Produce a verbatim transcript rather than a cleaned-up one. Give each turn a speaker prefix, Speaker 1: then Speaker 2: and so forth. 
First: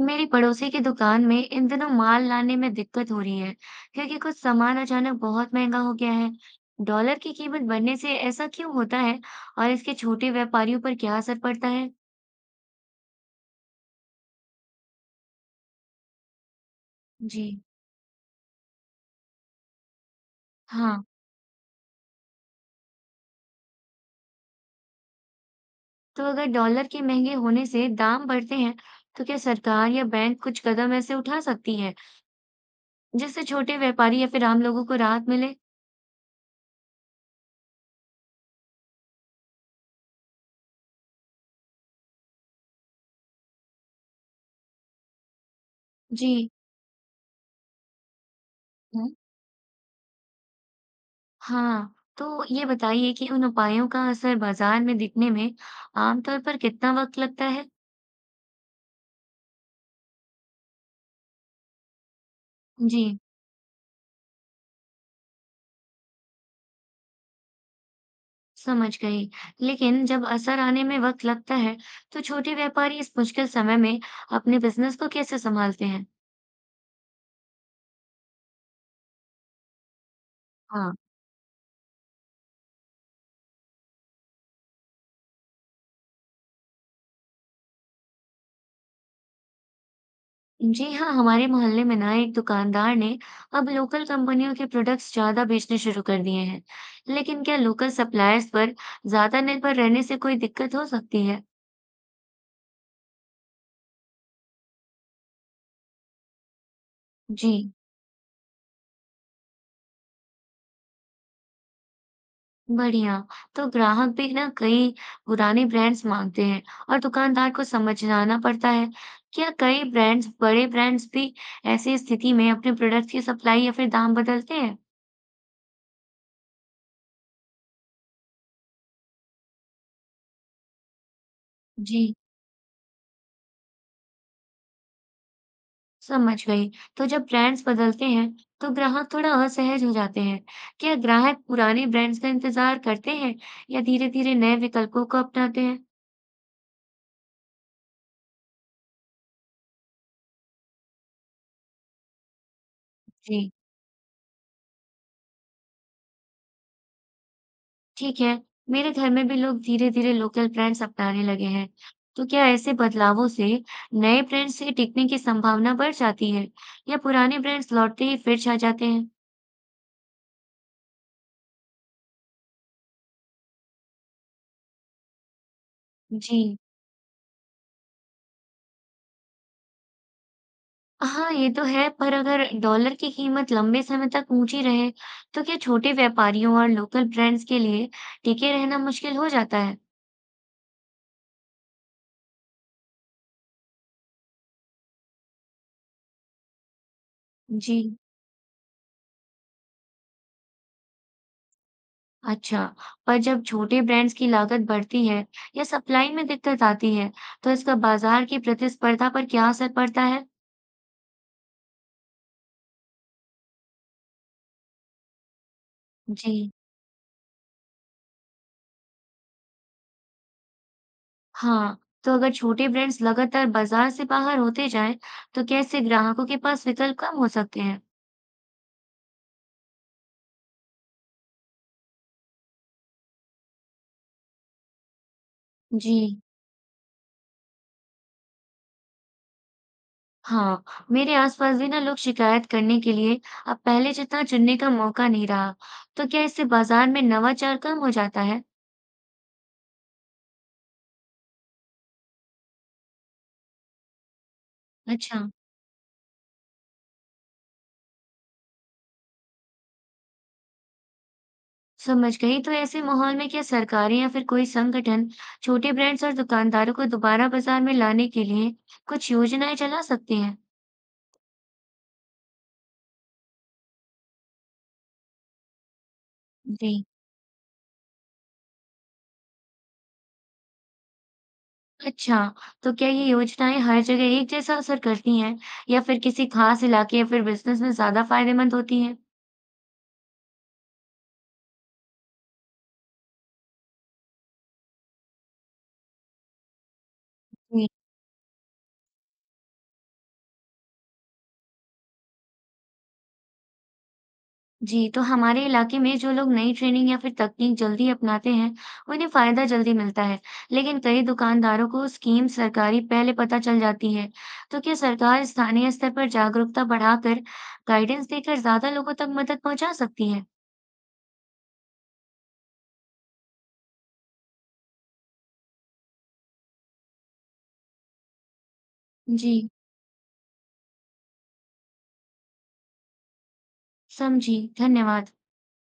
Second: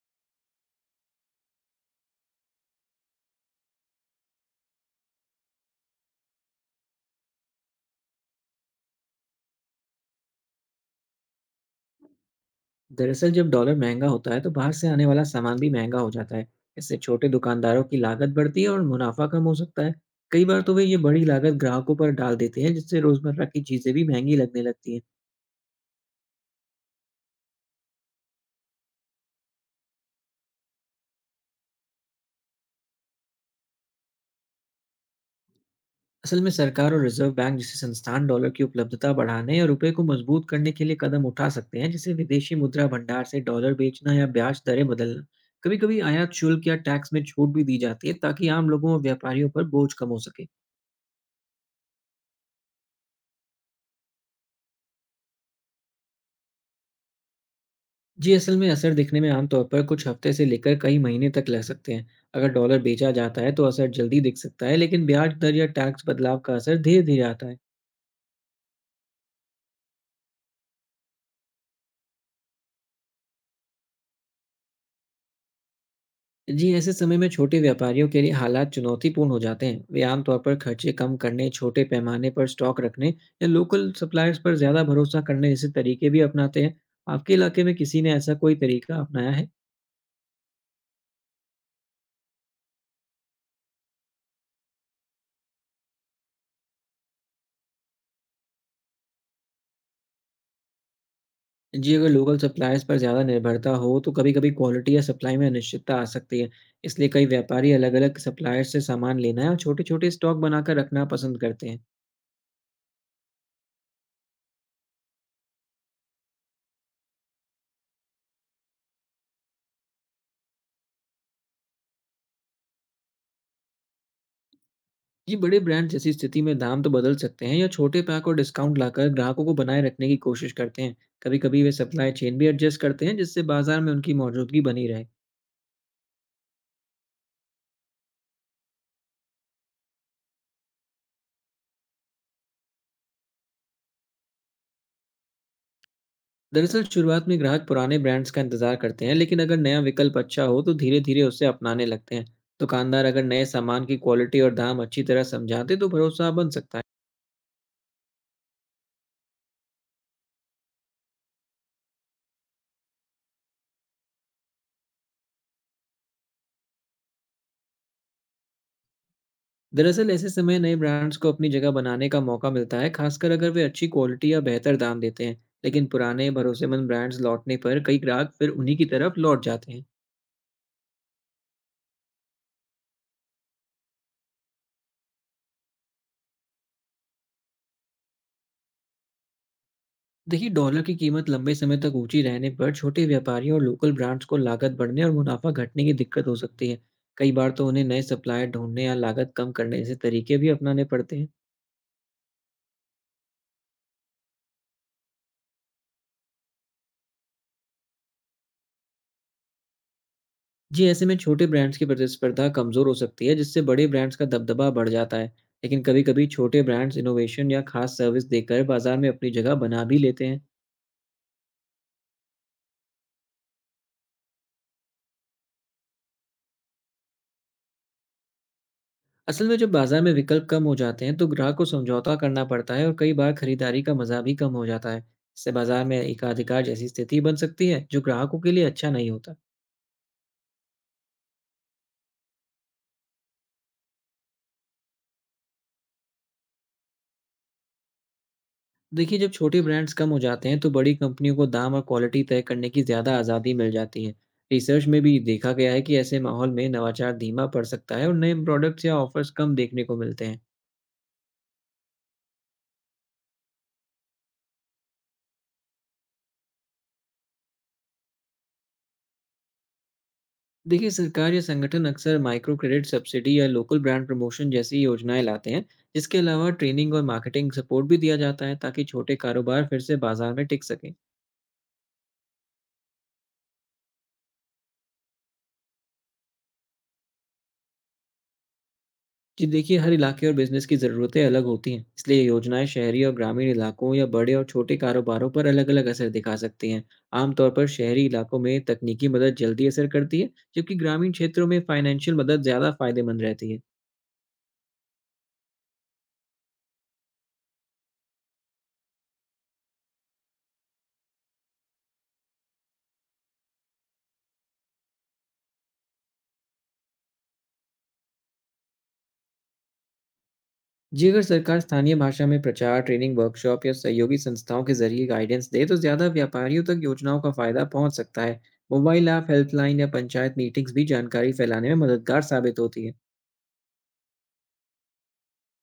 Speaker 1: मेरी पड़ोसी की दुकान में इन दिनों माल लाने में दिक्कत हो रही है, क्योंकि कुछ सामान अचानक बहुत महंगा हो गया है। डॉलर की कीमत बढ़ने से ऐसा क्यों होता है और इसके छोटे व्यापारियों पर क्या असर पड़ता है?
Speaker 2: दरअसल जब डॉलर महंगा होता है तो बाहर से आने वाला सामान भी महंगा हो जाता है। इससे छोटे
Speaker 1: जी।
Speaker 2: दुकानदारों की लागत बढ़ती है और मुनाफा कम हो सकता है। कई बार तो वे ये
Speaker 1: हाँ,
Speaker 2: बड़ी लागत ग्राहकों पर डाल देते हैं, जिससे रोजमर्रा की चीजें भी महंगी लगने लगती हैं।
Speaker 1: तो अगर डॉलर के महंगे होने से दाम बढ़ते हैं, तो क्या सरकार या बैंक कुछ कदम ऐसे उठा सकती है जिससे छोटे व्यापारी या फिर आम लोगों को राहत मिले?
Speaker 2: असल में सरकार और रिजर्व बैंक जैसे संस्थान डॉलर की उपलब्धता बढ़ाने और रुपए को मजबूत करने के लिए कदम उठा सकते हैं, जैसे विदेशी मुद्रा भंडार से डॉलर बेचना या ब्याज दरें बदलना। कभी कभी
Speaker 1: जी।
Speaker 2: आयात शुल्क या टैक्स में छूट भी दी जाती है, ताकि आम लोगों और
Speaker 1: हम्म।
Speaker 2: व्यापारियों पर बोझ कम हो सके।
Speaker 1: हाँ, तो ये बताइए कि उन उपायों का असर बाजार में दिखने में आमतौर पर कितना वक्त लगता है?
Speaker 2: जी, असल में असर दिखने में आमतौर पर कुछ हफ्ते से लेकर कई महीने तक लग सकते हैं। अगर डॉलर बेचा
Speaker 1: जी,
Speaker 2: जाता है तो असर जल्दी दिख सकता है, लेकिन ब्याज दर या टैक्स बदलाव का असर धीरे-धीरे आता है।
Speaker 1: समझ गई। लेकिन जब असर आने में वक़्त लगता है, तो छोटे व्यापारी इस मुश्किल समय में अपने बिजनेस को कैसे सँभालते हैं?
Speaker 2: जी, ऐसे समय में छोटे व्यापारियों के लिए हालात चुनौतीपूर्ण हो जाते हैं। वे आमतौर पर
Speaker 1: हाँ।
Speaker 2: खर्चे कम करने, छोटे पैमाने पर स्टॉक रखने या लोकल सप्लायर्स पर ज़्यादा भरोसा करने जैसे तरीके भी अपनाते हैं। आपके इलाके में किसी ने ऐसा कोई तरीका अपनाया है?
Speaker 1: जी हाँ, हमारे मोहल्ले में ना एक दुकानदार ने अब लोकल कंपनियों के प्रोडक्ट्स ज़्यादा बेचने शुरू कर दिए हैं। लेकिन क्या लोकल सप्लायर्स पर ज़्यादा निर्भर रहने से कोई दिक्कत हो सकती है?
Speaker 2: जी, अगर लोकल सप्लायर्स पर ज़्यादा निर्भरता हो, तो कभी-कभी क्वालिटी या सप्लाई में अनिश्चितता आ सकती है। इसलिए कई
Speaker 1: जी।
Speaker 2: व्यापारी अलग-अलग सप्लायर से सामान लेना और छोटे-छोटे स्टॉक बनाकर रखना पसंद करते हैं।
Speaker 1: बढ़िया। तो ग्राहक भी ना कई पुराने ब्रांड्स मांगते हैं और दुकानदार को समझाना पड़ता है। क्या कई ब्रांड्स बड़े ब्रांड्स भी ऐसी स्थिति में अपने प्रोडक्ट की सप्लाई या फिर दाम बदलते हैं?
Speaker 2: ये बड़े ब्रांड जैसी स्थिति में दाम तो बदल सकते हैं या छोटे पैक और डिस्काउंट लाकर ग्राहकों को बनाए रखने की कोशिश करते हैं। कभी-कभी वे सप्लाई
Speaker 1: जी,
Speaker 2: चेन भी एडजस्ट करते हैं, जिससे बाजार में उनकी मौजूदगी बनी रहे।
Speaker 1: समझ गई। तो जब ब्रांड्स बदलते हैं, तो ग्राहक थोड़ा असहज हो जाते हैं। क्या ग्राहक पुराने ब्रांड्स का इंतजार करते हैं या धीरे-धीरे नए विकल्पों को अपनाते हैं?
Speaker 2: दरअसल शुरुआत में ग्राहक पुराने ब्रांड्स का इंतजार करते हैं, लेकिन अगर नया विकल्प अच्छा हो तो धीरे धीरे उसे अपनाने लगते हैं। दुकानदार अगर नए
Speaker 1: जी,
Speaker 2: सामान की क्वालिटी और दाम अच्छी तरह समझाते तो भरोसा बन सकता है।
Speaker 1: ठीक है, मेरे घर में भी लोग धीरे-धीरे लोकल ब्रांड्स अपनाने लगे हैं। तो क्या ऐसे बदलावों से नए ब्रांड्स से टिकने की संभावना बढ़ जाती है या पुराने ब्रांड्स लौटते ही फिर छा जाते हैं?
Speaker 2: दरअसल ऐसे समय नए ब्रांड्स को अपनी जगह बनाने का मौका मिलता है, खासकर अगर वे अच्छी क्वालिटी या बेहतर दाम देते हैं। लेकिन पुराने
Speaker 1: जी।
Speaker 2: भरोसेमंद ब्रांड्स लौटने पर कई ग्राहक फिर उन्हीं की तरफ लौट जाते हैं।
Speaker 1: हाँ, ये तो है, पर अगर डॉलर की कीमत लंबे समय तक ऊंची रहे, तो क्या छोटे व्यापारियों और लोकल ब्रांड्स के लिए टिके रहना मुश्किल हो जाता है?
Speaker 2: देखिए, डॉलर की कीमत लंबे समय तक ऊंची रहने पर छोटे व्यापारियों और लोकल ब्रांड्स को लागत बढ़ने और मुनाफा घटने की दिक्कत हो सकती है। कई बार तो
Speaker 1: जी।
Speaker 2: उन्हें नए सप्लायर ढूंढने या लागत कम करने जैसे तरीके भी अपनाने पड़ते हैं।
Speaker 1: अच्छा, पर जब छोटे ब्रांड्स की लागत बढ़ती है या सप्लाई में दिक्कत आती है, तो इसका बाजार की प्रतिस्पर्धा पर क्या असर पड़ता है?
Speaker 2: जी, ऐसे में छोटे ब्रांड्स की प्रतिस्पर्धा कमजोर हो सकती है, जिससे बड़े ब्रांड्स का दबदबा बढ़ जाता है। लेकिन कभी कभी
Speaker 1: जी,
Speaker 2: छोटे ब्रांड्स इनोवेशन या खास सर्विस देकर बाजार में अपनी जगह बना भी लेते हैं।
Speaker 1: हाँ, तो अगर छोटे ब्रांड्स लगातार बाजार से बाहर होते जाएं, तो कैसे ग्राहकों के पास विकल्प कम हो सकते हैं?
Speaker 2: असल में जब बाजार में विकल्प कम हो जाते हैं तो ग्राहक को समझौता करना पड़ता है, और कई बार खरीदारी का मजा भी कम हो जाता है। इससे बाजार में
Speaker 1: जी,
Speaker 2: एकाधिकार जैसी स्थिति बन सकती है, जो ग्राहकों के लिए अच्छा नहीं होता।
Speaker 1: हाँ, मेरे आसपास भी ना लोग शिकायत करने के लिए अब पहले जितना चुनने का मौका नहीं रहा, तो क्या इससे बाजार में नवाचार कम हो जाता है?
Speaker 2: देखिए, जब छोटे ब्रांड्स कम हो जाते हैं तो बड़ी कंपनियों को दाम और क्वालिटी तय करने की ज़्यादा आज़ादी मिल जाती है। रिसर्च में भी
Speaker 1: अच्छा,
Speaker 2: देखा गया है कि ऐसे माहौल में नवाचार धीमा पड़ सकता है और नए प्रोडक्ट्स या ऑफर्स कम देखने को मिलते हैं।
Speaker 1: समझ गई। तो ऐसे माहौल में क्या सरकारें या फिर कोई संगठन छोटे ब्रांड्स और दुकानदारों को दोबारा बाजार में लाने के लिए कुछ योजनाएं चला सकते हैं?
Speaker 2: देखिए, सरकार या संगठन अक्सर माइक्रो क्रेडिट, सब्सिडी या लोकल ब्रांड प्रमोशन जैसी योजनाएं लाते हैं। जिसके अलावा
Speaker 1: जी।
Speaker 2: ट्रेनिंग और मार्केटिंग सपोर्ट भी दिया जाता है, ताकि छोटे कारोबार फिर से बाजार में टिक सकें।
Speaker 1: अच्छा, तो क्या ये योजनाएँ हर जगह एक जैसा असर करती हैं या फिर किसी खास इलाके या फिर बिज़नेस में ज़्यादा फायदेमंद होती हैं?
Speaker 2: जी, देखिए, हर इलाके और बिजनेस की ज़रूरतें अलग होती हैं, इसलिए ये योजनाएं शहरी और ग्रामीण इलाकों या बड़े और छोटे कारोबारों पर अलग अलग असर दिखा सकती हैं। आमतौर
Speaker 1: जी।
Speaker 2: पर शहरी इलाकों में तकनीकी मदद जल्दी असर करती है, जबकि ग्रामीण क्षेत्रों में फाइनेंशियल मदद ज़्यादा फायदेमंद रहती है।
Speaker 1: जी, तो हमारे इलाके में जो लोग नई ट्रेनिंग या फिर तकनीक जल्दी अपनाते हैं, उन्हें फ़ायदा जल्दी मिलता है, लेकिन कई दुकानदारों को स्कीम सरकारी पहले पता चल जाती है। तो क्या सरकार स्थानीय स्तर पर जागरूकता बढ़ाकर गाइडेंस देकर ज़्यादा लोगों तक मदद पहुँचा सकती है?
Speaker 2: जी, अगर सरकार स्थानीय भाषा में प्रचार, ट्रेनिंग वर्कशॉप या सहयोगी संस्थाओं के जरिए गाइडेंस दे तो ज़्यादा व्यापारियों तक योजनाओं का फायदा पहुंच सकता है। मोबाइल ऐप,
Speaker 1: जी,
Speaker 2: हेल्पलाइन या पंचायत मीटिंग्स भी जानकारी फैलाने में मददगार साबित होती है।
Speaker 1: समझी। धन्यवाद।